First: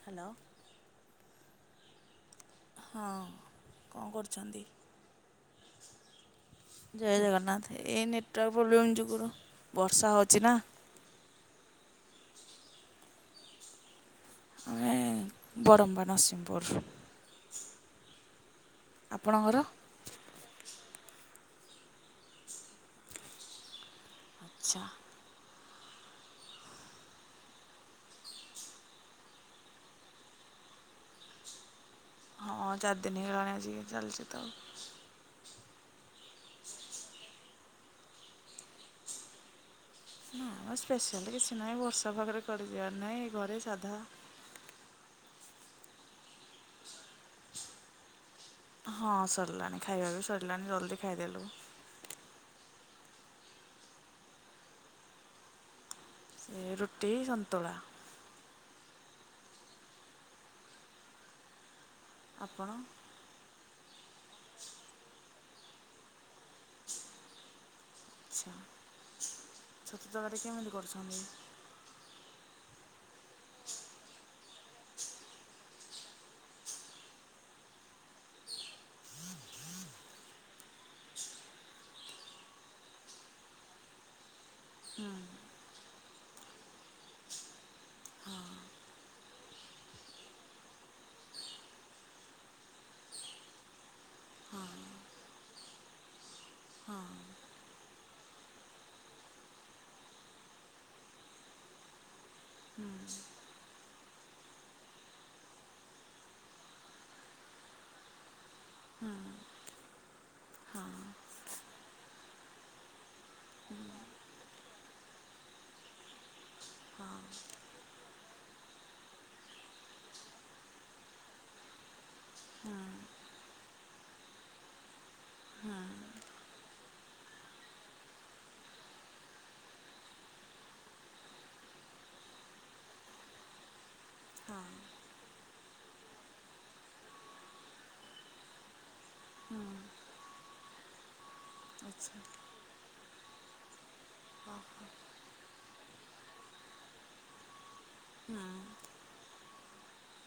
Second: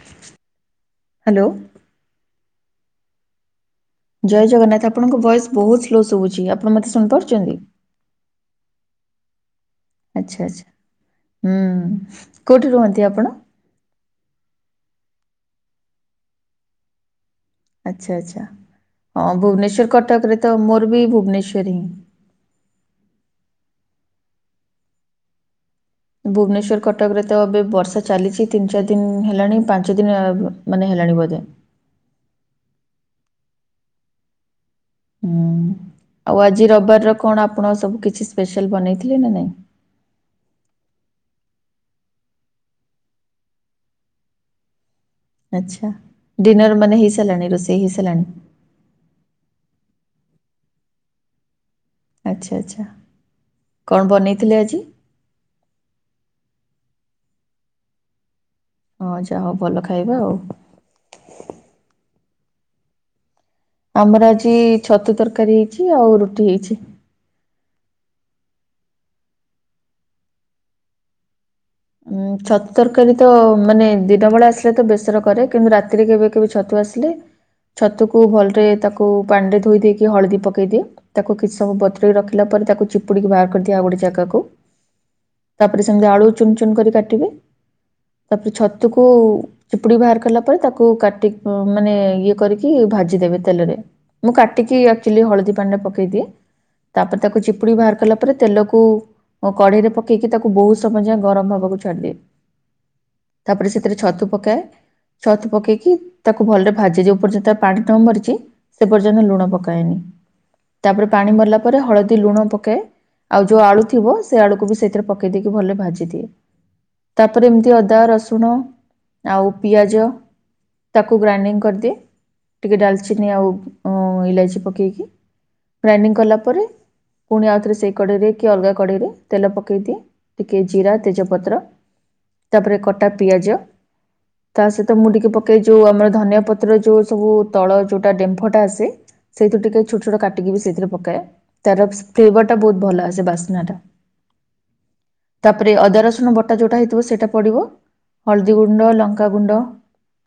Hello. Hello. ହଁ। କଣ ଜୟ କରୁଛନ୍ତି? ଜଗନ୍ନାଥ ଆପଣଙ୍କ ଭଏସ ବହୁତ ସ୍ଲୋ ଶୁଭୁଛି ଆପ ଜୟ ଜଗନ୍ନାଥ ଏଇ ନେଟୱାର୍କ ପ୍ରୋବ୍ଲେମ ଯୁଗୁରୁ ବର୍ଷା ଆଚ୍ଛା ହଉଛି ନା। ଆଚ୍ଛା ହୁଁ କୋଉଠି ରୁହନ୍ତି ଆପଣ? ଆମେ ବରମ୍ବା ନରସିଂପୁର। ଆଚ୍ଛା ଆଚ୍ଛା ହଁ ଆପଣଙ୍କର? ଭୁବନେଶ୍ୱର କଟକରେ ତ ମୋର ବି ଭୁବନେଶ୍ୱର ହିଁ ଆଚ୍ଛା। ଭୁବନେଶ୍ର କଟକରେ ତ ଏବେ ବର୍ଷା ଚାଲିଛି ତିନି ଚାରି ଦିନ ହେଲାଣି ପାଞ୍ଚ ଦିନ ମାନେ ହେଲାଣି ବୋଧେ। ହଁ ଚାରଦିନି ହେଲାଣି ଆସିକି ଚାଲିଚି ତ ଆଉ। ହୁଁ ଆଉ ଆଜି ରବିବାରର କଣ ଆପଣ ସବୁ କିଛି ସ୍ପେଶାଲ ବନେଇଥିଲେ ନା ନାଇଁ? ନାମ ସ୍ପେଶାଲ କିଛି ନାହିଁ ବର୍ଷା ପାଗରେ କୁଆଡେ ଯିବାର ନାହିଁ ଘରେ ସାଧା ଆଛା ଡିିନର ମାନେ ହେଇସାରିଲାଣି ରୋଷେଇ ହେଇସାରିଲାଣି? ହଁ ସରିଲାଣି ଖାଇବା ବି ସରିଲାଣି ଜଲ୍ଦି ଖାଇଦେଲୁ। ଆଚ୍ଛା ଆଚ୍ଛା କଣ ବନେଇଥିଲେ ଆଜି? ସଏ ରୁଟି ସନ୍ତୁଳା। ହଓ ହ ଯାହା ହଉ ଭଲ ଖାଇବା ଆଉ। ଆପଣ? ଆମର ଆଜି ଛତୁ ତରକାରୀ ହେଇଛି ଆଉ ରୁଟି ହେଇଛି। ଆଚ୍ଛା ଛତୁ ତରକାରି କେମିତି କରୁଛନ୍ତି? ଉଁ ଛତୁ ତରକାରୀତ ମାନେ ଦିନ ବେଳେ ଆସିଲେ ତ ବେସର କରେ କିନ୍ତୁ ରାତିରେ କେବେ କେବେ ଛତୁ ଆସି ଆସିଲେ ଛତୁକୁ ଭଲରେ ତାକୁ ପାଣିରେ ଧୋଇ ଦେଇକି ହଳଦୀ ପକେଇ ଦିଏ। ତାକୁ କିଛି ସମୟ ବତୁରେଇକି ରଖିଲା ପରେ ତାକୁ ଚିପୁଡିକି ବାହାର କରିଦିଏ ଆଉ ଗୋଟେ ଜାଗାକୁ। ହୁଁ ତାପରେ ସେମିତି ଆଳୁ ଚୁନ ଚୁନ କରି କାଟିବେ ତାପରେ ଛତୁକୁ ଚିପୁଡିକି ବାହାର କଲା ପରେ ତାକୁ କାଟିି ମାନେ ଇଏ କରିକି ଭାଜିଦେବେ ତେଲରେ। ମୁଁ କାଟିକି ଆକଚୁଆଲି ହଳଦୀ ପାଣିରେ ପକେଇଦିଏ। ତାପରେ ତାକୁ ଚିପୁଡିକି ବାହାର କଲା ପରେ ତେଲକୁ କଡେଇରେ ପକେଇକି ତାକୁ ବହୁତ ସମୟ ଯାଏ ଗରମ ହବାକୁ ଛାଡିଦିଏ ହୁଁ ତାପରେ ସେଥିରେ ଛତୁ ପକାଏ। ଛତୁ ପକେଇକି ତାକୁ ଭଲରେ ଭାଜିଦିଏ ଯୋଉ ପର୍ଯ୍ୟନ୍ତ ତା ପାଣି ନ ମରିଛି। ସେ ହୁଁ ପର୍ଯ୍ୟନ୍ତ ଲୁଣ ପକାଏନି ହଁ ତାପରେ ପାଣି ମରିଲା ପରେ ହଳଦୀ ଲୁଣ ପକାଏ। ଆଉ ଯୋଉ ଆଳୁ ଥିବ ସେ ଆଳୁକୁ ବି ସେଥିରେ ପକେଇ ଦେଇକି ଭଲରେ ଭାଜି ଭାଜିଦିଏ ତାପରେ ଏମିତି ଅଦା ରସୁଣ ଆଉ ପିଆଜ ତାକୁ ଗ୍ରାଇଣ୍ଡିଙ୍ଗ୍ କରିଦିଏ ହଁ ଟିକେ ଡାଲ୍ଚିନି ଆଉ ଇଲାଇଚି ପକେଇକି। ହଁ ଗ୍ରାଇଣ୍ଡିଙ୍ଗ୍ କଲା ପରେ ପୁଣି ଆଉଥରେ ସେଇ କଡେଇରେ କି ଅଲଗା କଡେଇରେ ତେଲ ପକେଇ ଦିଏ ଟିକେ ଜିରା ତେଜପତ୍ର ତାପରେ କଟା ପିଆଜ ହଁ ତା ସହି ମୁ ଟିକେ ପ କେଇଚୁ ଆମର ଧନିଆ ପତ୍ରର ଯୋଉ ସବୁ ତଳ ଯୋଉଟା ଡେମ୍ଫଟା ଆସେ ସେଇଥିୁରୁ ହଁ ଟିକେ ଛୋଟ ଛୋଟ କାଟିକି ବି ସେଇଥିରେ ପକବା ତାର ଆଚ୍ଛା ଫ୍ଲେଭର ଟା ବହୁତ ଭଲ ଆସେ ବାସ୍ନା ଟା। ହଁ। ତାପରେ ଅଦା ରସୁଣ ବଟା ଯୋଉଟା ହେଇଥିବ ସେଇଟା ପଡିବ ହୁଁ ହଳ୍ଦୀ ଗୁଣ୍ଡ ଲଙ୍କାଗୁଣ୍ଡ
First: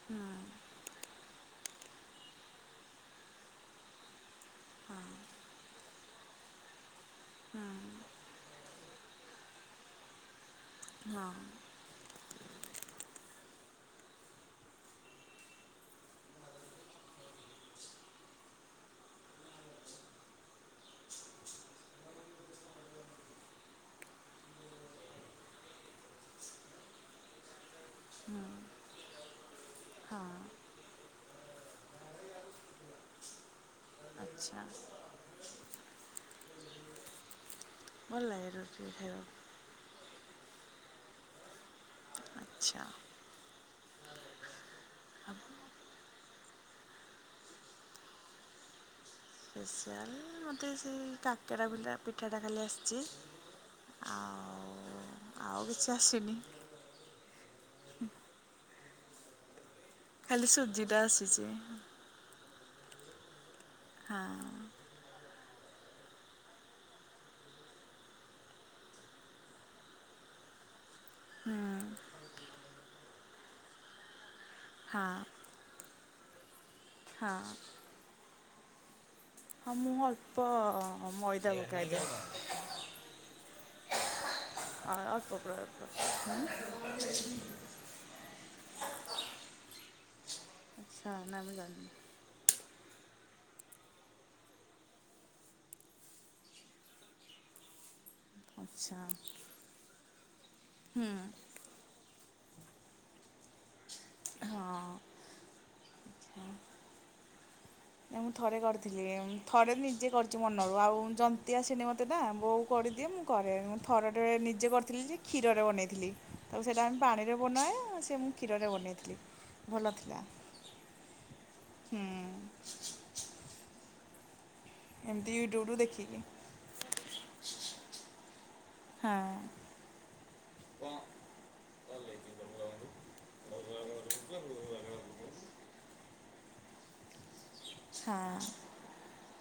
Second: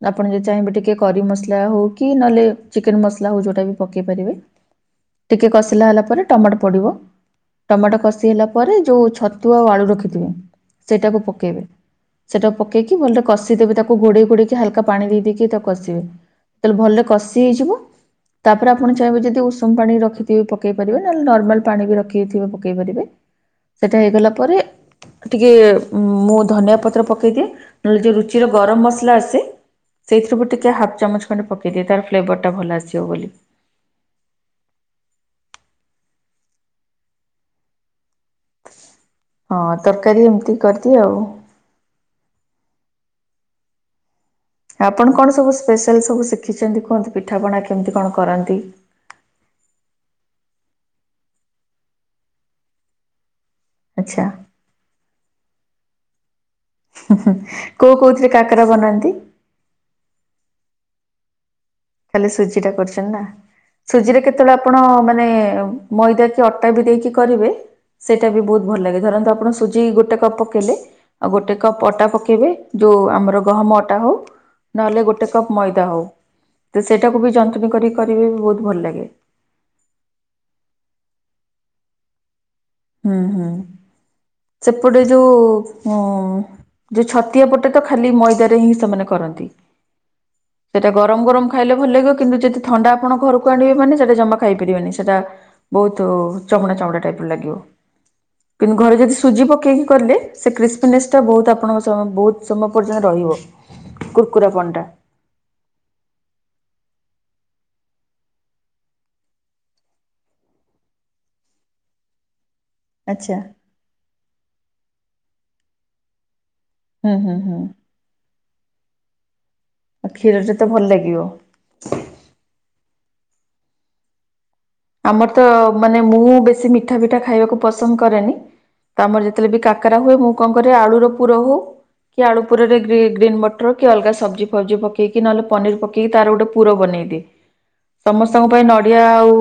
ହୁଁ ଆପଣ ଯଦି ଚାହିଁବେ ଟିକେ କରି ମସଲା ହଉ କି ନହେଲେ ଚିକେନ ମସଲା ହଉ ଯୋଉଟା ବି ପକେଇ ପାରିବେ। ହଁ ଟିକେ କଷିଲା ହେଲା ପରେ ଟମାଟୋ ପଡିବ। ହୁଁ ଟମାଟୋ କଷି ହେଲା ପରେ ଯୋଉ ଛତୁ ଆଉ ଆଳୁ ରଖିଥିବ ସେଇଟାକୁ ହଁ ପକେଇବେ। ସେଟାକୁ ପକେଇକି ଭଲରେ କଷିଦେବେ ତାକୁ ଘୋଡେଇ ଘୋଡେଇକି ହାଲକା ପାଣି ଦେଇ ଦେଇକି ତାକୁ କଷିବେ। ତାହେଲେ ଭଲରେ କଷି ହେଇଯିବ। ତାପରେ ଆପଣ ଚାହିଁବେ ଯଦି ଉଷୁମ୍ ପାଣି ରଖିଥିବେ ପକେଇ ପାରିବେ ନହେଲେ ନର୍ମାଲ ପାଣି ବି ରଖିଥିବେ ପକେଇ ପାରିବେ। ସେଟା ହେଇଗଲା ପରେ ଟିକେ ମୁଁ ଧନିଆ ପତ୍ର ପକେଇଦିଏ ନହେଲେ ଯଉ ରୁଚିର ଗରମ୍ ମସଲା ଆସେ ସେଇଥିରୁ ବି ଟିକେ ହାଫ୍ ଚାମଚ ଖଣ୍ଡେ ପକେଇଦିଏ ତାର ଫ୍ଲେଭରଟା ଭଲ ଆସିବ ବୋଲି। ଆଚ୍ଛା। ଭଲ ଲାଗେ ରୁଟିରେ ଖାଇବାକୁ। ହଁ ତର୍କାରୀ ଏମ୍ତି କରିଦିଏ ଆଉ। ଆଚ୍ଛା। ଆପଣ କଣ ସବୁ ସ୍ପେଶାଲ୍ ସବୁ ଶିଖିଛନ୍ତି କୁହନ୍ତି ପିଠାପଣା କେମିତି କଣ କରନ୍ତି। ପେସିଆଲ୍ ମତେ ସେଇ କାକରା ଭଲା ପିଠାଟା ଖାଲି ଆସିଛି। ଆଚ୍ଛା ଆଉ ଆଉ କିଛି ଆସିନି। ହୁଁ ହୁଁ କୋଉ କୋଉଥିରେ କାକରା ବନାନ୍ତି। ଖାଲି ଶୁଜିଟା ଆସିଚି। ଖାଲି ସୁଜି ଟା କରିଚନ୍ତି ନା ସୁଜିରେ ହଁ କେତଳେ ଆପଣ ମାନେ ମଇଦା କି ଅଟା ବି ଦେଇକି କରିବେ ସେଇଟା ବି ଭୋଉତ୍ ଭଲ ଲାଗେ ଧରନ୍ତୁ ଆପଣ ସୁଜି ଗୋଟେ କପ୍ ପକେଇଲେ। ଆଉ ଗୋଟେ ହୁଁ କପ୍ ଅଟା ପକେଇବେ ଯୋଉ ଆମର ଗହମ ଅଟା ହଉ। ନହେଲେ ହଁ ଗୋଟେ କପ୍ ମଇଦା ହଉ ତ ସେଇଟାକୁ ହଁ ବି ଯନ୍ତୁଣୀ କରି କରିବେ ବି ବହୁତ ଭଲ ଲାଗେ। ହଁ ମୁଁ ଅଳ୍ପ ମଇଦା ପକାଯାଏ। ହୁଁ ହୁଁ ସେପଟେ ଅ- ଯୋଉ ଅଳ୍ପ ପୁରା ଅଳ୍ପ ଉଁ ଯୋଉ ଛତିଆ ପଟେ ତ ଖାଲି ମଇଦାରେ ହିଁ ସେମାନେ କରନ୍ତି ସେଟା ଆଚ୍ଛା ଗରମ ନା ଗରମ ମୁଁ ଖାଇଲେ ଜାଣିନି ଭଲ ଲାଗିବ। କିନ୍ତୁ ଯଦି ଥଣ୍ଡା ଆପଣ ଘରକୁ ଆଣିବେ ମାନ ସେଟା ଜମା ଖାଇ ପାରିବେନି ସେଟା ବୋହୁତ୍ ଚମଡ଼ା ଚମଡ଼ା ଟାଇପ୍ର ଲାଗିବ। କିନ୍ତୁ ଘରେ ଆଚ୍ଛା ଯଦି ସୁଜି ପକେଇକି କର୍ଲେ ସେ ହୁଁ କ୍ରିସ୍ପିନେସ୍ ଟା ବହୁତ ଆପଣଙ୍କ ତ ବୋହୁତ୍ ସମୟ ପର୍ଯ୍ୟନ୍ତ ରହିବ କୁର୍କୁରାପଣଟା। ହଁ ନା ମୁଁ ଥରେ କରିଥିଲି ଥରେ ନିଜେ କରିଚି ମନରୁ ଆଉ ଯନ୍ତିି ଆସିଲି ମତେ ଟା ବୋଉ କରିଦିଏ ମୁଁ ଆଚ୍ଛା କରେ ମୁଁ ଥରଟେ ନିଜେ କରିଥିଲି ଯେ କ୍ଷୀରରେ ବନେଇଥିଲି। ତାକୁ ସେଇଟା ଆମେ ହୁଁ ହୁଁ ପାଣିରେ ହୁଁ ବନାଏ ସେ ମୁଁ କ୍ଷୀରରେ ବନେଇଥିଲି। ଭଲ ଆଉ ଥିଲା କ୍ଷୀର ତେ ଭଲ ଲାଗିବ। ହୁଁ। ଏମିତି ଆମର୍ତ ୟୁଟ୍ୟୁବରୁ ମାନେ ଦେଖିକି ମୁଁ ବେଶୀ ମି ଠା ଫିଠା ଖାଇବାକୁ ପସନ୍ଦ କରେନି ତ ହଁ। ଆମର ଯେତେବେଳେ ବି କାକରା ହୁଏ ମୁଁ କଣ କରେ ଆଳୁର ପୁର ହଉ କି ଆଳୁ ପୁରରେ ଗ୍ରି ଗ୍ରୀନ୍ ମଟର କି ଅଲଗା ସବଜି ଫବଜି ପକେଇକି ନହଲେ ପିନିର ପ କେଇ ତାର ଗୋଟେ ପୁର ବନେଇଦିଏ ହଁ ସମସ୍ତଙ୍କ ପାଇଁ ନଡିଆ ଆଉ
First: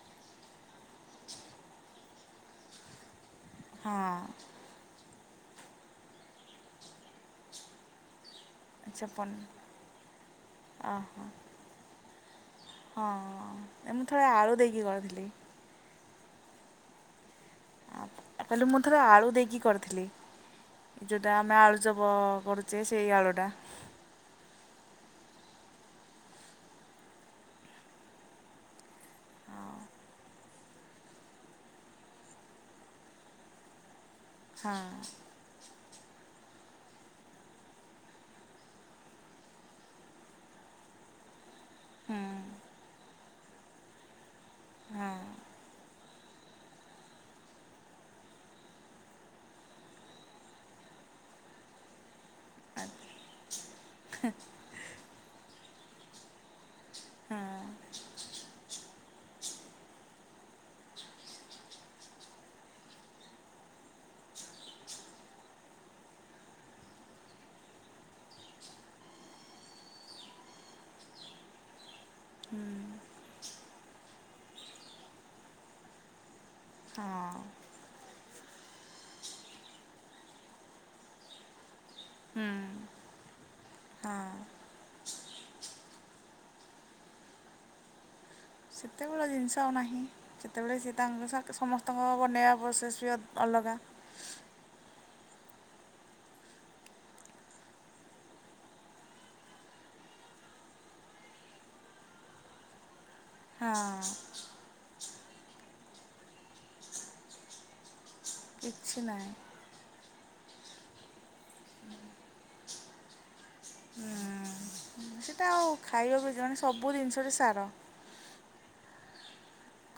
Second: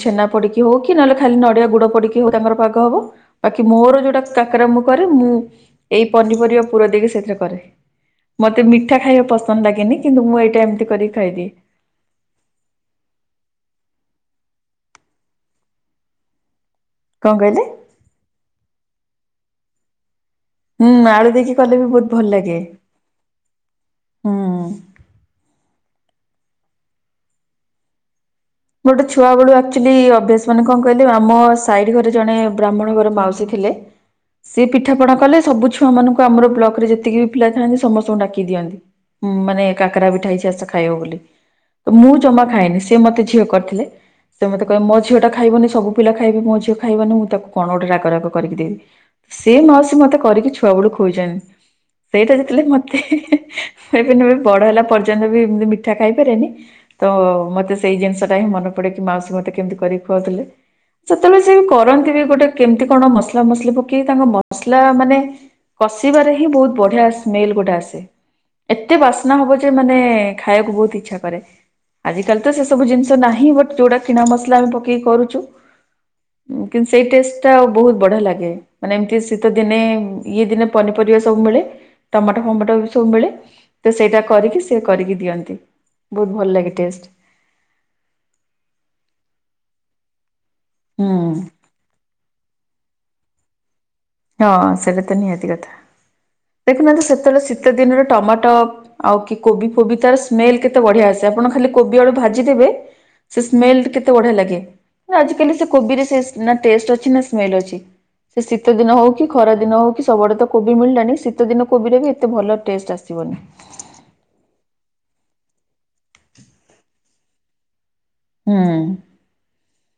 ଛେନା ପଡିକି ହଉ କି ନହେଲେ ଖାଲି ନଡିଆ ଗୁଡ ପଡିକି ହଉ ତାଙ୍କର ପାଗ ହବ ବାକି ମୋର ଯୋଉଟା ହଁ କା କରା ମୁ କରେ ମୁଁ ଏଇ ପନିପରିବା ପୁର ଦେଇ ସେଥିରେ କରେ। ମତେ ମିଠା ଖାଇବା ଚପନ ପସନ୍ଦ ଲାଗେନି କିନ୍ତୁ ମୁଁ ଏଇଟା ଏମିତି କରିକି ଓହୋ ଖାଇଦିଏ। ହଁ ମୁଁ ଥରେ ଆଳୁ ଦେଇକି କରିଥିଲି। କଁ କହିଲେ। କହଲି ମୁଁ ଥରେ ଆଳୁ ଦେଇକି କରିଥିଲି। ହୁଁ ଯୋଉଟା ଦେଇକି ଆମେ କଲେ ଆଳୁ ବି ବହୁତ ଚପ ଭଲ ଲାଗେ କରୁଛେ ସେଇ ଆଳୁ ଟା। ହୁଁ। ବଟ ଛୁଆ ବେଳ ହଁ ଆକ୍ଚୁଆଲି ଅଭ୍ୟାସ ମାନ କଣ କହିଲେ ଆମ ସାହିର ଘରେ ଜଣେ ବ୍ରାହ୍ମଣ ଘର ମାଉସୀ ଥିଲେ। ସେ ପିଠାପଣା କଲେ ସବୁ ଛୁ ଛୁଆ ମାନଙ୍କୁ ଆମର ବ୍ଲକ ରେ ଯେତିକି ବି ପିଲା ଥାନ୍ତି ସମସ୍ତଙ୍କୁ ଡାକି କି ଦିଅନ୍ତି। ମୁଁ ମାନେ କାକରା ପିଠା ହେଇଛି ଆସ ଖାଇବ ବୋଲି ତ ମୁଁ ହୁଁ ଜମା ଖାଇଏନି ସିଏ ମତେ। ଝିଅ କରିଥିଲେ। ସେ ମତେ କହିବେ ମୋ ହଁ ଝିଅ ଟା ଖାଇବନି ସବୁ ପିଲା ଖାଇବେ ମୋ ଝିଅ ଖାଇବନି ମୁଁ ତାକୁ କଣ ଗୋଟେ ରାଗରାଗ କରିକି ଦେବି। ସେ ମାଉସୀ ମୋତେ କରିକି ଛୁଆ ବେଳକୁ ଖୋଇଛନ୍ତି। ସେଇଟା ଯେତେବେଳେ ହଁ ମତେ ଇଭିନ ବଡ ହେଲା ପର୍ଯ୍ୟନ୍ତ ବି ଏମତି ମିଠା ଖାଇପାରେନି। ତ ହୁଁ ମତେ ସେଇ ଜିନିଷ ଟା ହିଁ ମନେ ପଡେ କି ମାଉସୀ ମତେ କେମିତି କରିକି ଖୁଆଥିଲେ। ସେତେବେଳେ ସଏ ବି କରନ୍ତି ବି ଗୋଟେ କେମିତି କଣ ମସଲା ମସଲି ପକେଇକି ତାଙ୍କ ମସଲା ମାନେ। କଷିବାରେ ହିଁ ବହୁତ ବଢିଆ ସ୍ମେଲ ଗୋଟେ ଆସେ। ଏତେ ବାସ୍ନା ହବ ଯେ ମାନେ ଖାଇବାକୁ ବହୁତ ଇଚ୍ଛା କରେ ଆଜିିକାଲି। ସେ ସବୁ ଜିନିଷ ନାହିଁ ବଟ୍ ଯୋଉଟା କିଣା ମସଲା ଆମେ ପକେଇ କରୁଛୁ। କିନ୍ତୁ ସେଇ ଟେଷ୍ଟ ହଁ ଟା ଆଉ ବହୁତ ବଢ଼ିଆ ଲାଗେ। ମାନେ ଏମିତି ଶୀତ ଦିନେ ଇଏ ଦିନେ ପନିପରିବା ସବୁ ମିଳେ ହୁଁ ଟମାଟୋ ଫମାଟୋ ସବୁ ମିଳେ। ତ ସେଇଟା ହଁ କରିକି ସେ କରିକି ଦିଅନ୍ତି ବହୁତ ଭଲ ଲାଗେ ଟେଷ୍ଟ। ସେ ଜିନିଷ ଆଉ ନାହିଁ ଯେତେବେଳେ ସିଏ ହୁଁ ତାଙ୍କ ସମସ୍ତଙ୍କ ବନେଇବା ପ୍ରୋସେସ୍ ବି ଅଲଗା। ହଁ ସେଇଟା ତ ନିହାତି କଥା ଦେଖୁନାହାତି ସେତେବେଳେ ଶୀତ ଦିନରେ ଟମାଟୋ। ଆଉ କି କୋବି ଫୋବି ତାର ସ୍ମେଲ କେତେ ବଢିଆ ଆସେ ଆପଣ ଖାଲି କୋବି ଆଳୁ ଭାଜିଦେବେ। ସେ ହଁ ସ୍ମେଲ କେତେ ବଢିଆ ଲାଗେ। ଆଜିକାଲି ସେ କୋବିରେ ସେ ନା ଟେଷ୍ଟ ଅଛି ନା ସ୍ମେଲ ଅଛି ସେ ଶୀତ ଦିନ କିଛି ହଉ କି ନାହିଁ ଖରା ଦିନ। ଶୀତ ଦିନ ହଉ କିି ସବୁଡଳେ ତ କୋବି ମିଳିଲାଣିି ଶୀତ ଦିନ କୋବିରେ ବି ଏତେ ଭଲ ଟେଷ୍ଟ ଆସିବନି। ହୁଁ ସେଟା ଆଉ। ହଉ ଖାଇବାକୁ ଜଣ ସବୁ ଜିନିଷ ରେ ସାର। ହୁଁ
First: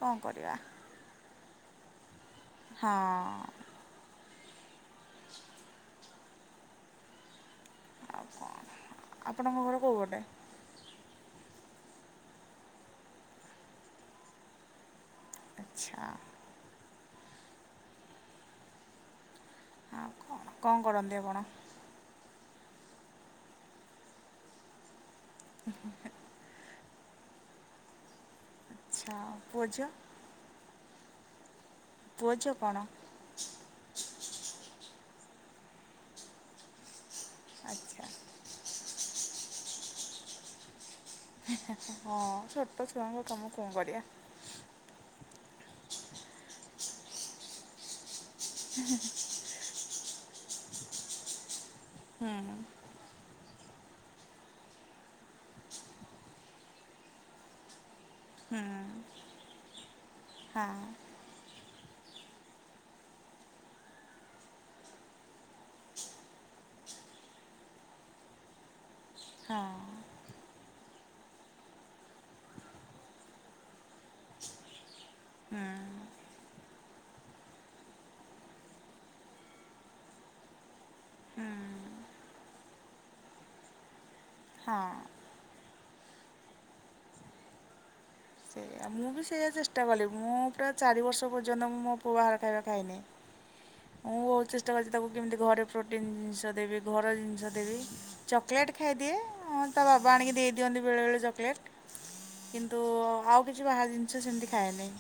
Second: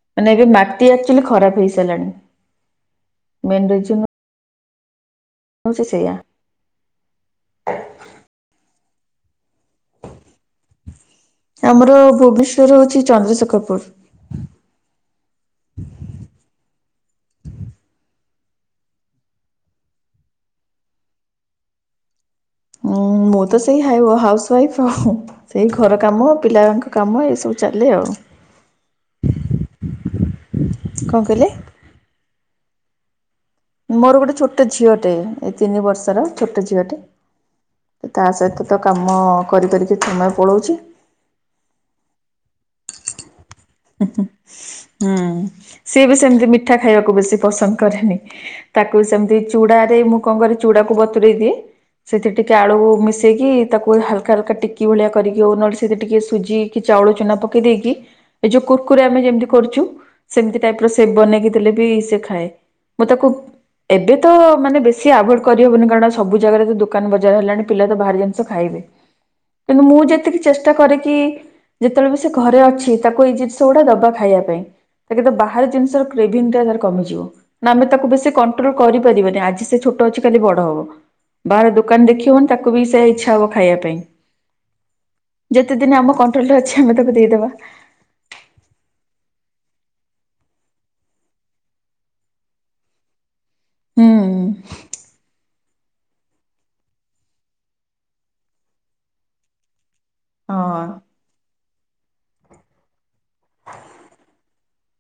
କ'ଣ ଏବେ କରିବା ମାଟି ଆକ୍ଚଆଲି ଖରାପ ହେଇସାରିଲାଣି। ହଁ। ମେନ ରିଜିନ ହଉ ସେ ସେଇଆ। ଆଉ କ'ଣ ଆପଣଙ୍କ ଘର କୋଉ ଗୋଟା। ଆମର ଭୁବନେଶ୍ୱର ହଉଛି ଚନ୍ଦ୍ରଶେଖରପୁର। ଆଚ୍ଛା। ଆଉ କ'ଣ କଣ କରନ୍ତି ଆପଣ? ଉଁ ମୁଁ ତ ସେଇ ହାଇବ ହାଉସ ୱାଇଫ୍ ଆଉ। ଏଇ ଘର କାମ ପିଲାଙ୍କ କାମ ଏଇ ସବୁ ଚାଲେ ଆଉ। ଆଚ୍ଛା ପୁଅ ଝିଅ। କଣ କହିଲେ। ପୁଅ ଝିଅ କଣ? ମୋର ଗୋଟେ ଛୋଟ ଝିଅଟେ ଏ ତିନି ବର୍ଷର ଛୋଟ ଝିଅଟେ ଆଚ୍ଛା ତା ସହିତ ତ କାମ କରିକରି କି ସମୟ ପଳୋଉଛି। ହଁ ଛୋଟ ଛୁଆଙ୍କ କାମ କଁ କରିବା। ହୁଁ ସିଏ ବି ସେମିତି ମିଠା ଖାଇବାକୁ ବେଶୀ ପସନ୍ଦ କରେନି। ତାକୁ ସେମିତି ଚୁଡାରେ ମୁଁ କଣ କରେ ଚୁଡାକୁ ବତୁରଇ ଦିଏ। ସେଠି ହୁଁ ଟିକେ ଆଳୁ ମିଶେଇକି ତାକୁ ହାଲକା ହାଲକା ଟିକି ଭଳିଆ କରିକି ଅନଟ୍ସ ନହେଲେ ଟିକେ ସୁଜି କି ଚାଉଳ ଚୁନା ପକେଇ ଦେଇକି। ଏଇ ହୁଁ ଯୋଉ କୁରକୁରି ଆମେ ଯେମିତି କରୁଛୁ ସେମିତି ହଁ ଟାଇପ ର ସେ ବନେଇକି। ଦେଲେବି ସେ ଖାଏ ମୁଁ ତାକୁ ଏବେ ତ ମାନେ ବେଶୀ ଆଭୋଏଡ କରିହେବନି କାରଣ ସବୁ ଜାଗାରେ ତ ଦୋକାନ ବଜାର ହେଲାଣି ପିଲା ତ ବାହାର ଜିନ୍ଷ ଖାଇବେ। ହଁ ମୁଁ ଯେତିକି ଚେଷ୍ଟା କରେ କିି ଯେତେବେଳେ ବି ସେ ଘରେ ଅଛି ତାକୁ ଏଇ ଜିନ୍ଷ ଗୁଡା ଦବା ଖାଇବା ପାଇଁ କିନ୍ତୁ ହୁଁ ବାହାର ଜିନିଷର କ୍ରେଭିନ୍ ଟା ତାର କମିଯିବ। ଆମେ ତାକୁ ବେଶୀ କଣ୍ଟ୍ରୋଲ କରିପାରିବାନି, ଆଜି ସେ ଛୋଟ ଅଛି ଖାଲି ବଡ ହବ। ହୁଁ ବାହାର ଦୋକାନ୍ ଦେଖିବନି ତାକୁ ବି ସେଇଆ ଇଚ୍ଛା ହବ ଖାଇବା ପାଇଁ। ହାଁ। ଯେତେ ଦିନି ଆମ କଣ୍ଟ୍ରୋଲ୍ ରେ ଅଛି, ଆମେ ତାକୁ ଦେଇଦବା। ସେଇଆ ମୁଁ ବି ସେଇଆା ଚେଷ୍ଟା କଲି ମୁଁ ପୁରା ଚାରି ବର୍ଷ ପର୍ଯ୍ୟନ୍ତ ମୁଁ ମୋ ପୁଅ ବାହାର ଖାଇବା ଖାଇନି। ହୁଁ ମୁଁ ବୋହୁତ୍ ଚେଷ୍ଟା କରିଚି ତାକୁ କେମିତି ଘରେ ପ୍ରୋଟିନ୍ ଜିନିଷ ଦେବି, ଘର ଜିନିଷ ଦେବି ଚକଲେଟ୍ ଖାଇଦିଏ। ତା ବାବା ଆଣିକି ହଁ ଦେଇଦିଅନ୍ତି ବେଳେ ବେଳେ ଚକଲେଟ୍ କିନ୍ତୁ ଆଉ କି କିଛି ବାହାର ଜିନିଷ ସେମିତି ଖାଏ ନେଇ।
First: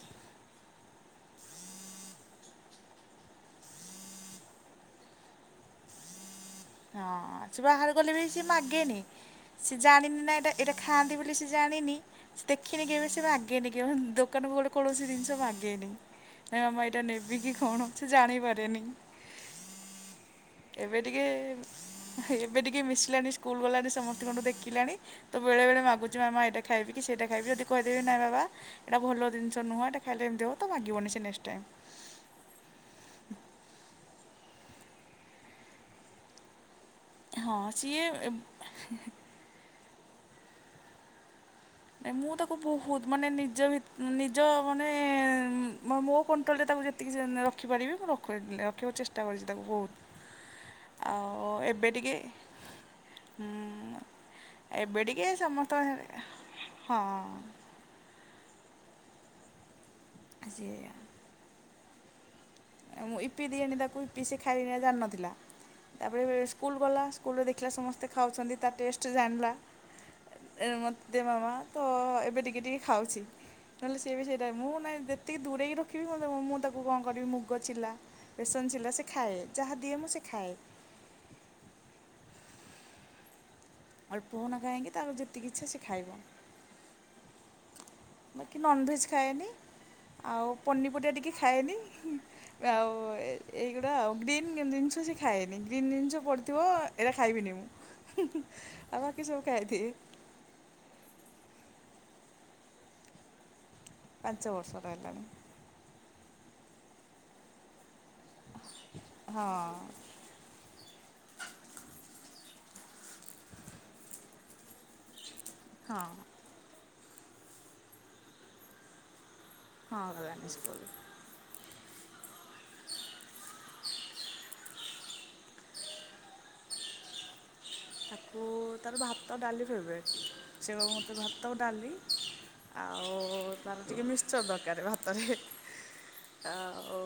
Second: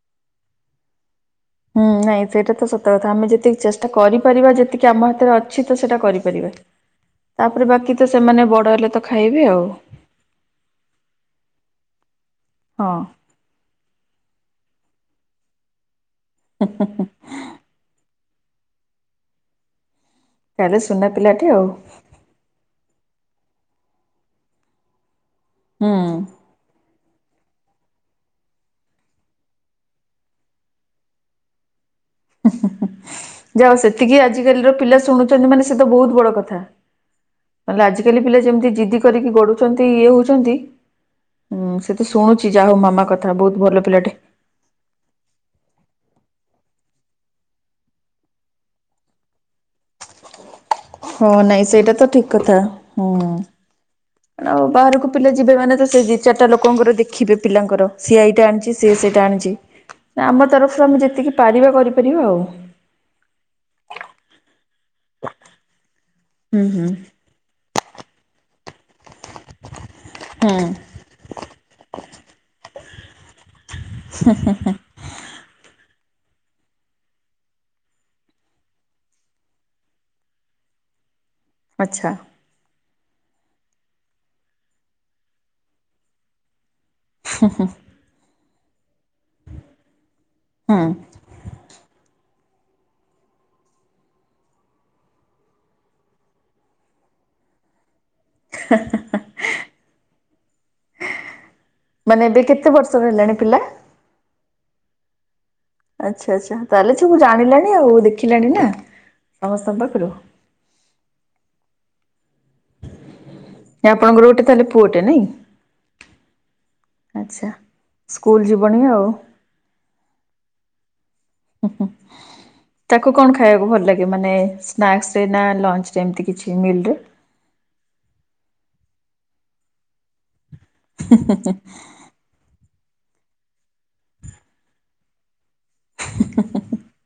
ହୁଁ ନାଇଁ ସେଇଟା ତ ସତ କଥା ଆମେ ଯେତିକି ଚେଷ୍ଟା କରିପାରିବା ଯେତିକି ଆମ ହାତରେ ଅଛି ତ ସେଟା କରିପାରିବା। ହଁ ସେ ତାପରେ ବାକି ବାହାର ତ ଗଲେବି, ସେମାନେ ସିଏ ବଡ ହେଲେ ତ ମାଗେନି। ଖାଇବେ ଆଉ ସେ ଜାଣିନି ନା ଏଟା ଏଇଟା ଖାଆନ୍ତି ବୋଲି ସେ ଜାଣିନି ସେ ଦେଖିନି ହଁ କେବେ ସେ ବା ଟିକେ ଦୋକାନ ପୋ କୈାଣସି ଲାଗେନି ନାଁ ମାମା ଏଇଟା ନେ ବି କି କଣ ସେ ଜାଣି ପାରେ ନି। ତାହେଲେ ଏବେ ସୁନା ଟିକେ ପିଲାଟେ ଆଉ ଏବେ ଟିକେ ମିଶିଲାଣି ସ୍କୁଲ୍ ଗଲାଣି ସମସ୍ତିଙ୍କଠୁ ଦେଖିଲାଣି ତ ବେଳେ ବେଳେ ହୁଁ ମାଗୁଛି ମାମା ଏଟା ଖାଇବି। ସେଇଟା ଖାଇବି ଯଦି କହିଦେବି ନାଇ ବାବା ଏଟା ଭଲ ଜିନ୍ଷ ନୁହଁ, ଏଇଟା ଖାଇଲେ ଏମିତି ହେବ ତ ମାଗିବନି ସେ ନେସ୍ ଟାଇମ୍। ଯାଉ ସେତିକି ଆଜିକାଲିର ପିଲା ଶୁଣୁଛନ୍ତି ମାନେ ସେ ତ ବୋହୁତ୍ ବଡ କଥା। ହଁ ନହେଲେ ଆଜିକାଲି ସିଏ ପିଲା ଯେମିତି ଜିଦି କରିକି ଗଡୁଚନ୍ତି ଇଏ ହୋଉଚନ୍ତି। ହୁଁ ସେ ତ ନାଇଁ ମୁଁ ଶୁଣୁଛିି ଯାହା ହଉ ମାମା କଥା ବୋହୁତ୍ ଭଲ ପିଲାଟେ। ହଁ ମା‌ନେ ମୋ କନ୍ଟ୍ରୋଲ୍ ରେ ମୁ ଯେତିକି ଚାହିଁଲେ କରିପାରିବି ମୁଁ ରଖୁ କି ଆକୁ ଚେଷ୍ଟା କରୁଚି ତାକୁ ବୋହୁଙ୍କ। ହଁ ନାଇଁ ସେଇଟା ତ ଠିକ୍ କଥା, ହୁଁ। ହୁଁ, ଆଉ ଏବେ ବାହାରକୁ ଟିକେ ପିଲେ ଯିବେ ସମସ୍ତ ମାନେ ତ ସେଇ ଦି ଚା ତ ଲୋକଙ୍କର ଦେଖିବେ ହଁ ପିଲାଙ୍କର ସିଏ ଏଇଟା ଆଣିଚି, ସିଏ ସେଇଟା ଆଣିଚି, ଆମ ସିଏ ତରଫରୁ ଆମେ ଯେତିକି ପାରିବା କରିପାରିବା ଆଉ। ମୁଁ ଇପି ଦିଏନି ତାକୁ ଇପି ସେ ଖାଇ ଜାଣିନଥିଲା, ତାପରେ ହୁଁ ସ୍କୁଲ ହୁଁ। ଗଲା। ସ୍କୁଲରେ ଦେଖିଲା ସମସ୍ତେ ଖାଉଛନ୍ତି ତା ଟେଷ୍ଟ୍ ଜାଣିଲା। ହୁଁ ଦେ ମାମା ତ ଏବେ ଟିକେ ଟିକେ ଖାଉଛି, ନହେଲେ ସିଏ ବି ସେଇଟା ମୁଁ ନାଇଁ ତେ ଦୂରେଇ ରଖିବି ମତେ ମୁଁ ତାକୁ କଁ କରିବି ମୁଁ ଚିଲା ବେସନ୍ ଚିଲା ସେ ଖାଏ ଯାହା ଦିଏ ମୁଁ ସେ ଖାଏ। ଆଚ୍ଛା। ଅଳ୍ପ ହୋଉନା କାାଇଁକି ତାର ଯେତିକି ଇଚ୍ଛା ସେ ଖାଇବ। ହୁଁ ହୁଁ। ବାକି ନନ୍ ଭେଜ୍ଜ୍ ଖାଏନି ଆଉ ହୁଁ ପନିପରିବା ଟିକେ ଖାଏନି। ଆଉ ଏଇଗୁଡା ଆଉ ଗ୍ରୀନ୍ ଜିନ୍ଷ ସେ ଖାଏନି ଗ୍ରୀନ୍ ଜିନିଷ ପଡ଼ିଥିବ। ଏରା ଖାଇବିନି ମୁଁ ଆଉ ବାକି ସବୁ ଖାଇ ଦିଏ। ମାନେ ଏବେ କେତେ ବର୍ଷର ହେଲାଣି ପିଲା? ପାଞ୍ଚ ବର୍ଷର ହେଲାଣି। ଆଚ୍ଛା, ଆଚ୍ଛା, ତାହେଲେ ସବୁ ଜାଣିଲାଣି ଆଉ ଦେଖିଲାଣି ନା ହଁ ସମସ୍ତଙ୍କ ପାଖରୁ। ନା ଆପଣଙ୍କର ଗୋଟେ ତାହେଲେ ପୁଅଟେ ନାଇଁ? ହଁ। ଆଚ୍ଛା, ସ୍କୁଲ୍ ଯିବଣି ଆଉ। ହଁ ଗଲାଣି ସ୍କୁଲୁ। ହୁଁ ହୁଁ ତାକୁ କଣ ଖାଇବାକୁ ଭଲ୍ ଲାଗେ ମାନେ ସ୍ନାକ୍ସ ତେ ନା ଲଞ୍ଚ୍ ଯେମିତି କିଛି ମିଲ୍ ରେ? ତାକୁ ତାର ଭାତ ଡାଲି ଫେବରେଟ୍ ସେଇ ଭାତ ଡାଲି ଆଉ ତାର ଟିକେ ମିସ୍ସର ଦରକାର ଭାତରେ। ଆଉ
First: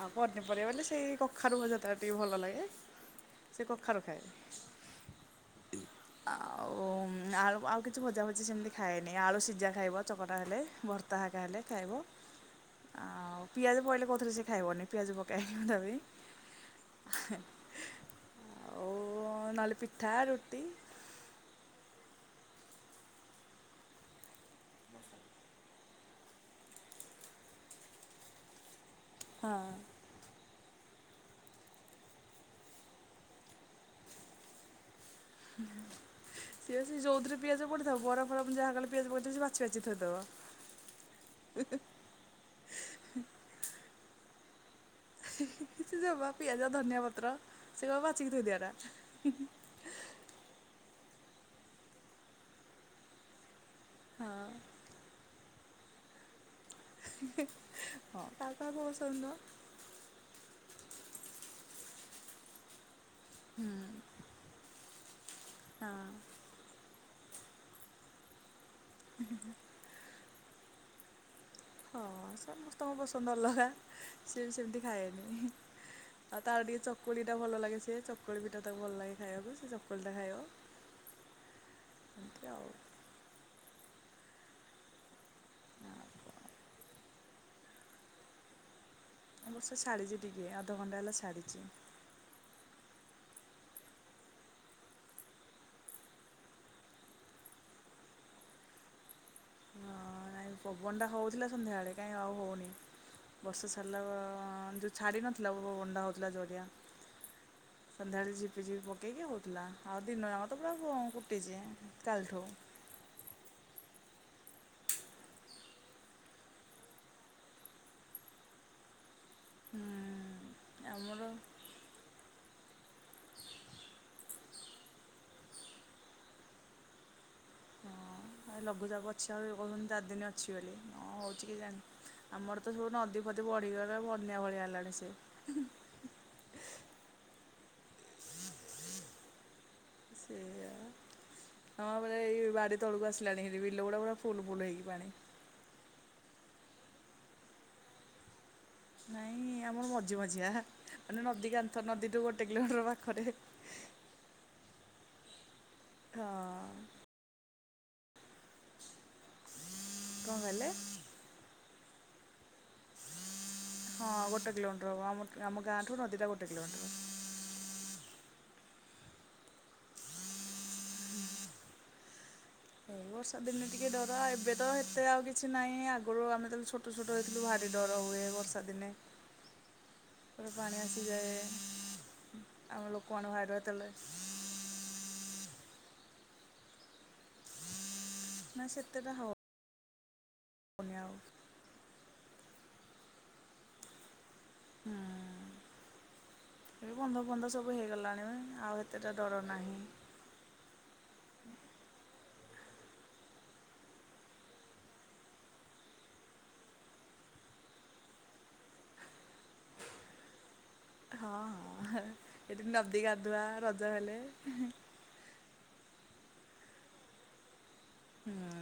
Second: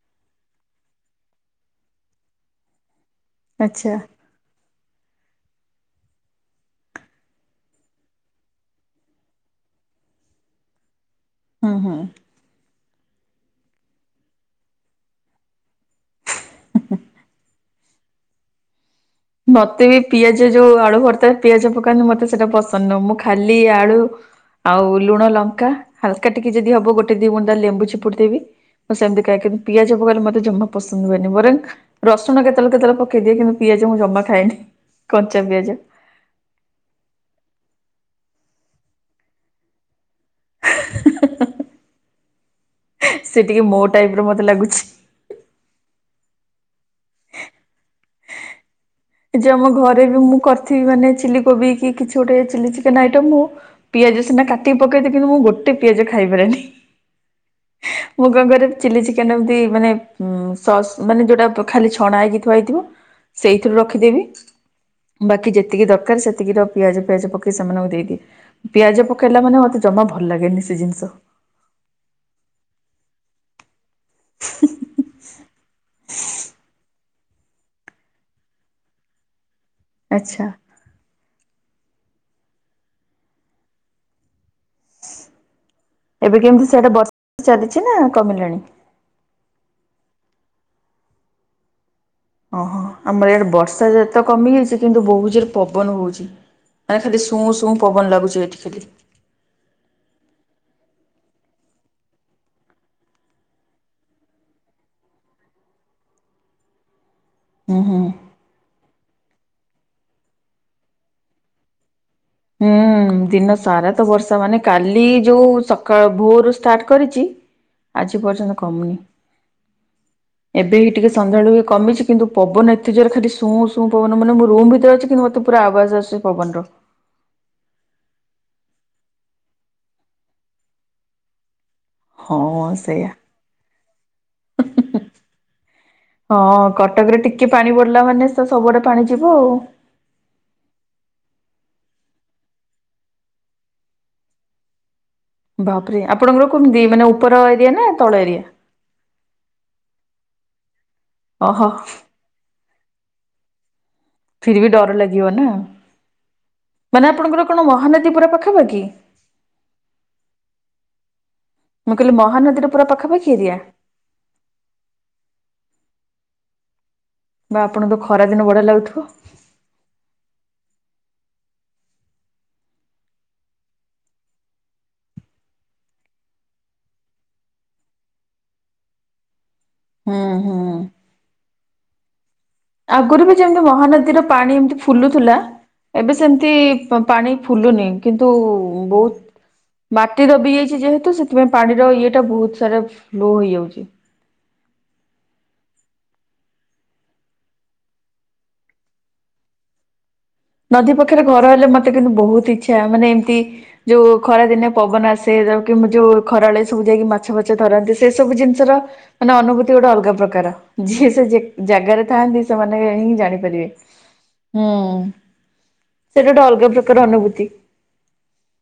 ଆଉ ପନିପରିବା ବଲେ ସେଇ କଖାରୁ ଭଜା ତାର ଟିକେ ଭଲ ଲାଗେ ସେ ଆଚ୍ଛା କଖାରୁ ଖାଏ। [unintelligible] ଆଉ ଉଁ ଆଳୁ ଆଉ କିଛି ଭଜା ଭଜି ସେମିତି ଖାଏନି ଆଳୁ ସିଝା ଖାଇବ ଚକଟା ହେଲେ ଭର୍ ତା ହାକା ହେଲେ ହୁଁ ହୁଁ। ଖାଇବ ଆଉ ପିଆଜ ପଇଲେ କୋଉଥିରେ ସେ ଖାଇବନି ପିଆଜ ପକାଏନି ତା [unintelligible] ଆଉ ନହେଲେ ମତେ ବି ପିଠା ପିଆଜ ରୁଟି ଯଉ ଆଳୁ ଭର୍ତା ପିଆଜ ପକାନ୍ତି ମତେ ସେଟା ପସନ୍ଦ ନୁହ ମୁଁ ଖାଲି ଆଳୁ ଆଉ ଲୁଣ ଲଙ୍କା ହାଲକା ଟିକେ ଯଦି ହବ ଗୋଟେ ଦି ବୁନ୍ଦା ଲେମ୍ବୁ ଚିପୁଡ଼ି ଦେବି ତ ସେମତି କାଏ କିନ୍ ହଁ ପିଆଜ ପକାଇଲେ ମତେ ଜମା ପସନ୍ଦ ହୁଏନି ବରଂ ରସୁଣ କେତେଳେ କେତେଳେ ପକେଇ ଦିଏ କିନ୍ତୁ ପିଆଜ ଜ ମୁଁ ଜମା ଖାଏ ସିଏବି ସେ ଯଉଥିରେ ପିଆଜ ପଡ଼ିଥାଉ ବରା ଫରା ମୁଁ ଯାହା କଲେ ପିଆଜ ପଡ଼ିଥିବ ସେ ବାଛି ବାଛି ଥୋଇଦବ। ହ ହ ସେ ଟିକେ ମୋ ଟାଇପ୍ ର ମତେ ଲାଗୁଛି କିଛି ସେ ବା ପିଆଜ ଧନିଆ ପତ୍ର ସେ ପା ବାଛିକି ଥୋଇ ଦିଆରା। ଏ ଯେଉ ଆମ ଘରେ ବି ମୁଁ କରିଥିବି ମାନେ ଚିଲ କୋବି କି କିଛି ଗୋଟେ ଚିଲି ଚିକେନ୍ ଆଇଟମ୍ ହଉ ପିଆଜ ସିନା ହଁ କାଟିକି ପକାଇଦିଏ କିନ୍ତୁ ମୁ ଗୋଟେ ପିଆଜ ଖାଇପାରେନି। ହଁ ମୁଁ କଣ କାହା କରେ କାହାକୁ ଚିଲି ପସନ୍ଦ ଚିକେନ୍ ଟା ନୁହଁ। ଏମତି ମାନେ ହୁଁ, ସସ୍ ମାନେ ଯୋଉଟା ପ ଖାଲି ଛଣା ହେଇକି ଥୁଆ ହେଇଥିବ ସେଇଥିରୁ ହୁଁ ରଖିଦେବି। ବାକି ଯେତିକି ହଁ ଦରକାର ସେତିକି ର ପିଆଜ ଫିଆଜ ପକେଇ ସେମାନଙ୍କୁ ଦେଇଦିଏ। ପିଆଜ ପକେଇଲା ମାନେ ମତେ ଜମା ଭଲ ଲାଗେନି ସେ ଜିନିଷ। ହଁ, ସମସ୍ତଙ୍କ ପସନ୍ଦ ଅଲଗା। ସିଏବି ସେମତି ଖାଏନି ଆଉ ତାର ଟିକେ ଚକ କୁଳିଟା ଭଲ ଲାଗେ ସେ ଚକୁଳି ପିଠା ତାକୁ ଭଲ ଲାଗେ ଖାଇବାକୁ ସେ ଚକୁଳିଟା ଖାଇବ। ଆଚ୍ଛା ଏମିତି ଆଉ ଆଉ ଏବେ କଣ କେମିତି ସିଆଡେ ବର୍ଷା ଚାଲିଛି ନା କମିଲାଣି? ବର୍ଷା ଛାଡ଼ିଛି ଟିକେ ଆଧଘଣ୍ଟା ହେଲା ସାଡ଼ିଛି। ଓହୋ, ଆମର ଇଆଡେ ବର୍ଷା ଯେତ କମି ଯାଇଛି କିନ୍ତୁ ବହୁତ ଜୋରରେ ପବନ ହଉଛି। ନେ ଖାଲି ଶୁଁ ସୁୁଁ ପବନ ଲାଗୁଛି ଏଇଠି ଖାଲି। ହଁ ନାଇଁ ପବନଟା ହଉଥିଲା ସନ୍ଧ୍ୟାବେଳେ କାଇଁ ଆଉ ହଉନି। ବର୍ଷ ସାଡିଲା ବ ଯଉ ଛାଡ଼ି ନଥିଲା ଅ ଅ ବନଟା ହେଉଥିଲା ଯୋରିଆ। ହୁଁ ହୁଁ। ସନ୍ଧ୍ୟାବେଳେ ଝିପିଝିପି ପକେଇକି ହଉଥିଲା ଆଉ ଦିନ ଜାକ ତ ପୁରା କୁଁ କୁଟିଛି କାଲଠୁ। ହୁଁ ଦିନ ସାରା ତ ବର୍ଷା ମାନେ କାଲି ଯୋଉ ସକାଳ ଭୋରୁୁ ଷ୍ଟାର୍ଟ କରିଛି। ଆଜି ପର୍ଯ୍ୟନ୍ତ କମୁନି। ହୁଁ। ଏବେ ହି ଟିକେ ସନ୍ଧ୍ୟାଳୁ କମିଛି କିନ୍ତୁ ପବନ ଏତେ ଜୋରେ ଖାଲି ଶୁଁ ଶୁଁ ପବନ ମାନେ ମୁଁ ରୁମ ଭିତରେ ଅଛି କିନ୍ତୁ ମତେ ପୁରା ଆବାଜ ଆସଛି ପବନର। ଆ ଲଘୁଚାପୁ ଅଛି ଆଉରି କହୁଛନ୍ତି ଚାରି ଦିନ ଅଛି ବୋଲି ଅ ହଉଛି କି ଜାଣି। ହଁ ଆମର ତ ସବୁ ସେଇଆ। ନଦୀ ଫଦୀ ବଢିଗଲା ବନ୍ୟା ଭଳିଆଲାଣି ସେ। ହଁ କଟକରେ ଟିକେ ପାଣି ବଡିଲା ମାନେ ତ ସବୁଆଡେ ପାଣି ଯିବ ଆଉ। ସେୟା। ହଁ ପରା ଏଇ ବାଡି ତଳକୁ ଆସିଲାଣି ଏ ବିଲଗୁଡା ପୁରା ଫୁଲ ଫୁଲ ହେଇକି ପାଣି। ବାପ୍ ରେ ଆପଣଙ୍କର କମିତି ମାନେ ଉପର ଏରିଆ ନା ତଳ ଏରିଆ? ନାଇଁ ଆମର ମଝି ମଝିଆ ମାନେ ନଦୀ ଓହୋ କାନ୍ଥ ନଦୀଠୁ ଗୋଟେ କିଲୋମିଟର ପାଖରେ। ଫିର ବି ଡର ଲାଗିବ ନା କ'ଣ ମାନେ ଆପଣଙ୍କର କଣ ମହାନଦୀ ପୁରା ପାଖା ପାଖି? କଣ କଲେ? ମୁଁ କହିଲି ମହାନଦୀର ପୁରା ପାଖପାଖି ଏରିଆ। ହଁ ଗୋଟେ କିଲୋମିଟର ହବ ଆମ ଆମ ଗାଁଠୁ ନଦୀଟା ଗୋଟେ କିଲୋମିଟର। ବା ଆପଣଙ୍କ ଖରାଦିନ ବଢିଆ ଲାଗୁଥିବ। ବର୍ଷା ଦିନେ ଟିକେ ଡର ଏବେ ତ ଏତେ ଆଉ କିଛି ନାହିଁ ଆଗରୁ ଆମେ ତ ଛୋଟ ଛୋଟ ରହିଥିଲୁ ଭାରି ଡର ହୁଏ ବର୍ଷା ଦିନେ। ହୁଁ ଏବେ ହୁଁ ପାଣି ଆସି ଯାଏ। ଆଗରୁ ବି ଯେମିତି ମହାନଦୀର ପାଣି ଏମିତି ଫୁଲୁଥିଲା ଏବେ ସେମିତି ପାଣି ଫୁଲୁନି। କିନ୍ତୁ ନା ସେତେଟା ବହୁତ ମାଟି ଦବି ଯାଇଛି ହଉନି ଆଉ। ଯେହେତୁ ସେଥିପାଇଁ। ପାଣିର ଇଏ ଟା ବହୁତ ସାରା ଫ୍ଲୋ ହେଇଯାଉଛି। ହୁଁ। ଏ ବନ୍ଧ ଫନ୍ଧ ସବୁ ହେଇଗଲାଣି ଆଉ ଏତେଟା ଡର ନାହିଁ। ନଦୀ ପାଖରେ ଘର ହେଲେ ମତେ କିନ୍ତୁ ବହୁତ ଇଚ୍ଛା ମାନେ ଏମିତି ଯୋଉ ଖରା ଦିନେ ପବନ ଆସେ ଯ କି ଯୋଉ ଖରାବେଳେ ସବୁ ଯାଇକି ମାଛ ଫାଛ ଧରନ୍ତି ସେ ସବୁ ଜିନିଷର ମାନେ ଅନୁଭୂତି ଗୋଟେ ଅଲଗା ପ୍ରକାର। ଯିଏ ସେ ହଁ ହଁ ଜାଗାରେ ଥାଆନ୍ତି ଏଠି ସେମାନେ ନଦୀ ହିଁ ଗାଧୁଆ ଜାଣିପାରିବେ ରଜ ହେଲେ ହୁଁ। ସେଇଟା ଗୋଟେ ଅଲଗା ପ୍ରକାର ଅନୁଭୂତି। ହଁ ହଁ।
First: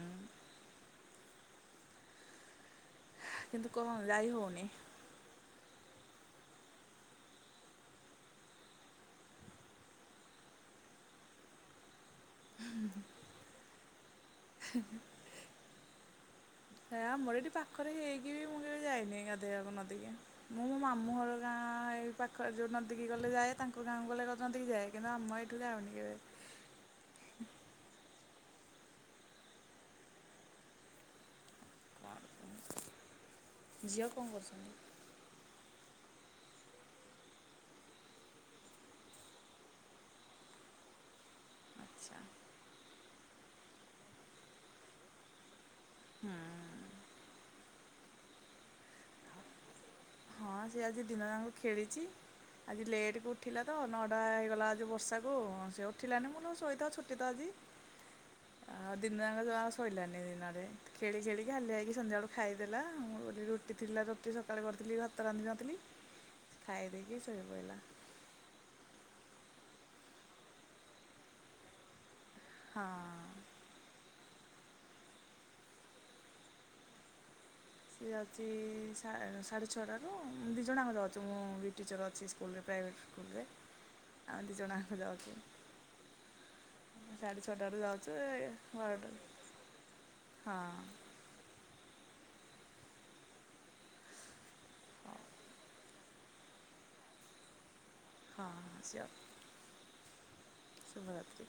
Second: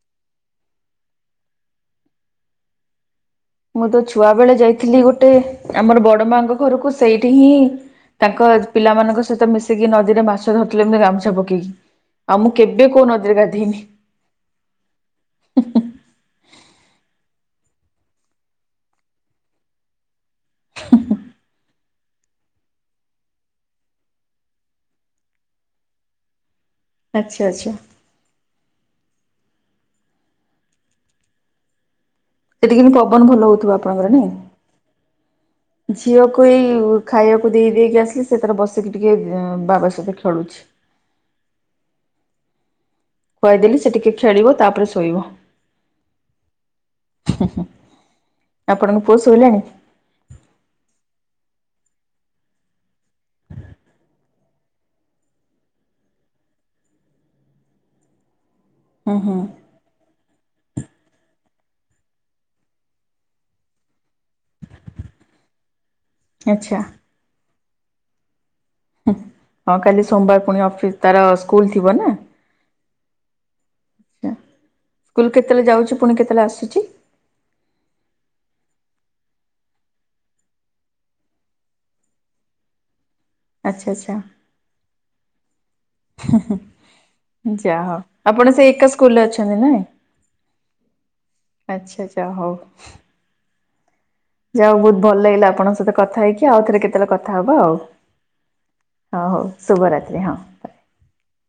କିନ୍ତୁ ମୁଁ କଣ ତ ଯାଇ ଛୁଆ ବେଳେ ହଉନି ଯାଇଥିଲି ଗୋଟେ ଆମର ବଡ ମାଙ୍କ ଘରକୁ ସେଇଠି ହିଁ ତାଙ୍କ ପିଲାମାନଙ୍କ ସହିତ ମିଶିକି ନଦୀରେ ମାଛ ଧରିଥିଲେ ଏମିତି ଗାମୁଛା ପକେଇକି। ଆଉ ମୁଁ କେବେ କୋଉ ନଦୀରେ ଗାଧୋଇନି। ହେଁ ହେଁ। ହେ ଆମର ଏଠି ପାଖରେ ହେଇକି ବି ମୁଁ କେବେ ଯାଇନି ଗାଧୋଇବାକୁ ନଦୀକି। ମୁଁ ମୋ ମାମୁଁ ଘର ଗାଁ ଏଇ ପାଖ ଖ ଯଉ ନଦୀକି ଗଲେ ଯାଏ ତାଙ୍କୁ ଗାଁ ଗଲେ ନଦୀକି ଯାଏ କିନ୍ତୁ ଆମ ଏଇଠୁ ଯାଉନି କେବେ। ଆଚ୍ଛା ଆଚ୍ଛା। [inaudible] ସେଠିକି କିନ୍ତୁ ପବନ ଭଲ ହଉଥିବ ଝିଅ ଆପଣଙ୍କର କଣ ନାଇ? କରୁଛନ୍ତି? ଝିଅକୁ ଏଇ ଖାଇବାକୁ ଦେଇ ଦେଇକି ଆସିଲି ସେ ତାର ବସିକି ଟିକେ ବାବା ସହିତ ଖେଳୁଚି। ଆଚ୍ଛା କହିଦେଲି ସେ ଟିକେ ଖେଳିବ ତାପରେ ଶୋଇବ। ହଁ। ହୁଁ ହୁଁ ଆପଣଙ୍କ ପୁଅ ଶୋଇଲାଣି? ହଁ ସେ ଆଜି ଦିନ ଯାଙ୍କ ଖେଳିଚି। ଆଜି ଲେଟେକୁ ଉଠିଲା ତ ନଅଟା ହେଇଗଲା ଆଜି ବର୍ଷାକୁ ସେ ଉଠିଲାନି ମୁଁ ନହୋଉ ଶୋଇଥା ଛୁଟି ତ ଆଜି। [inaudible] ଆଉ ହୁଁ ହୁଁ ଦିନଯାଙ୍କ ଯାଉ ଶୋଇଲାନି ଦିନରେ ଖେଳି ଖେଳିକି ହାଲିଆହେଇକି ସନ୍ଧ୍ୟାବେଳୁ ଖାଇଦେଲା ମୁଁ ରୁଟି ଥିଲା ରୁଟି ସକାଳେ କରିଥିଲି ଭାତ ରାନ୍ଧିନଥିଲି ଆଚ୍ଛା। ଖାଇ ଦେଇକି ଶୋଇ ପଇଲା। ହଁ କାଲି ସୋମବାର ପୁଣି ଅଫିସ୍ ତାର ସ୍କୁଲ ଥିବ ନା? ହଁ। ଚ୍ଛା ସ୍କୁଲ କେତେବେଳେ ଯାଉଛି ପୁଣି କେତେବେଳେ ଆସୁଛି? ସିଏ ଯାଉଚି ସା ସାଢ଼େ ଛଅଟାରୁ ଦୁଇ ଜଣଯାକ ଯାଉଛୁ ମୁଁ ବି ଟିଚର୍ ଅଛି ସ୍କୁଲରେ ପ୍ରାଇଭେଟ୍ ସ୍କୁଲରେ ଆଚ୍ଛା ଆଚ୍ଛା। ଆମେ ଦିଜଣଜାକ ଯାଉଛୁ। ହୁଁ ହୁଁ। ସାଢ଼େ ଛଅଟାରୁ ଯାହଉ ଯାଉଛୁ ଆପଣ ସେଇ ଏକା ବାରଟା ସ୍କୁଲରେ ଅଛନ୍ତି ନାଇଁ? ହଁ ହଉ ଆଚ୍ଛା ଆଚ୍ଛା ହଉ। ଯାହଉ ବହୁତ ହଁ ଭଲ ଲାଗିଲା ଆପଣଙ୍କ ସହିତ କଥା ହେଇକି ଆଉ ଥରେ କେତେବେଳେ କଥା ହବା ଆଉ। ହଁ ସିଓର। ହଁ ହଉ ଶୁଭ ରାତ୍ରୀ ହଁ। ଶୁଭରାତ୍ରି।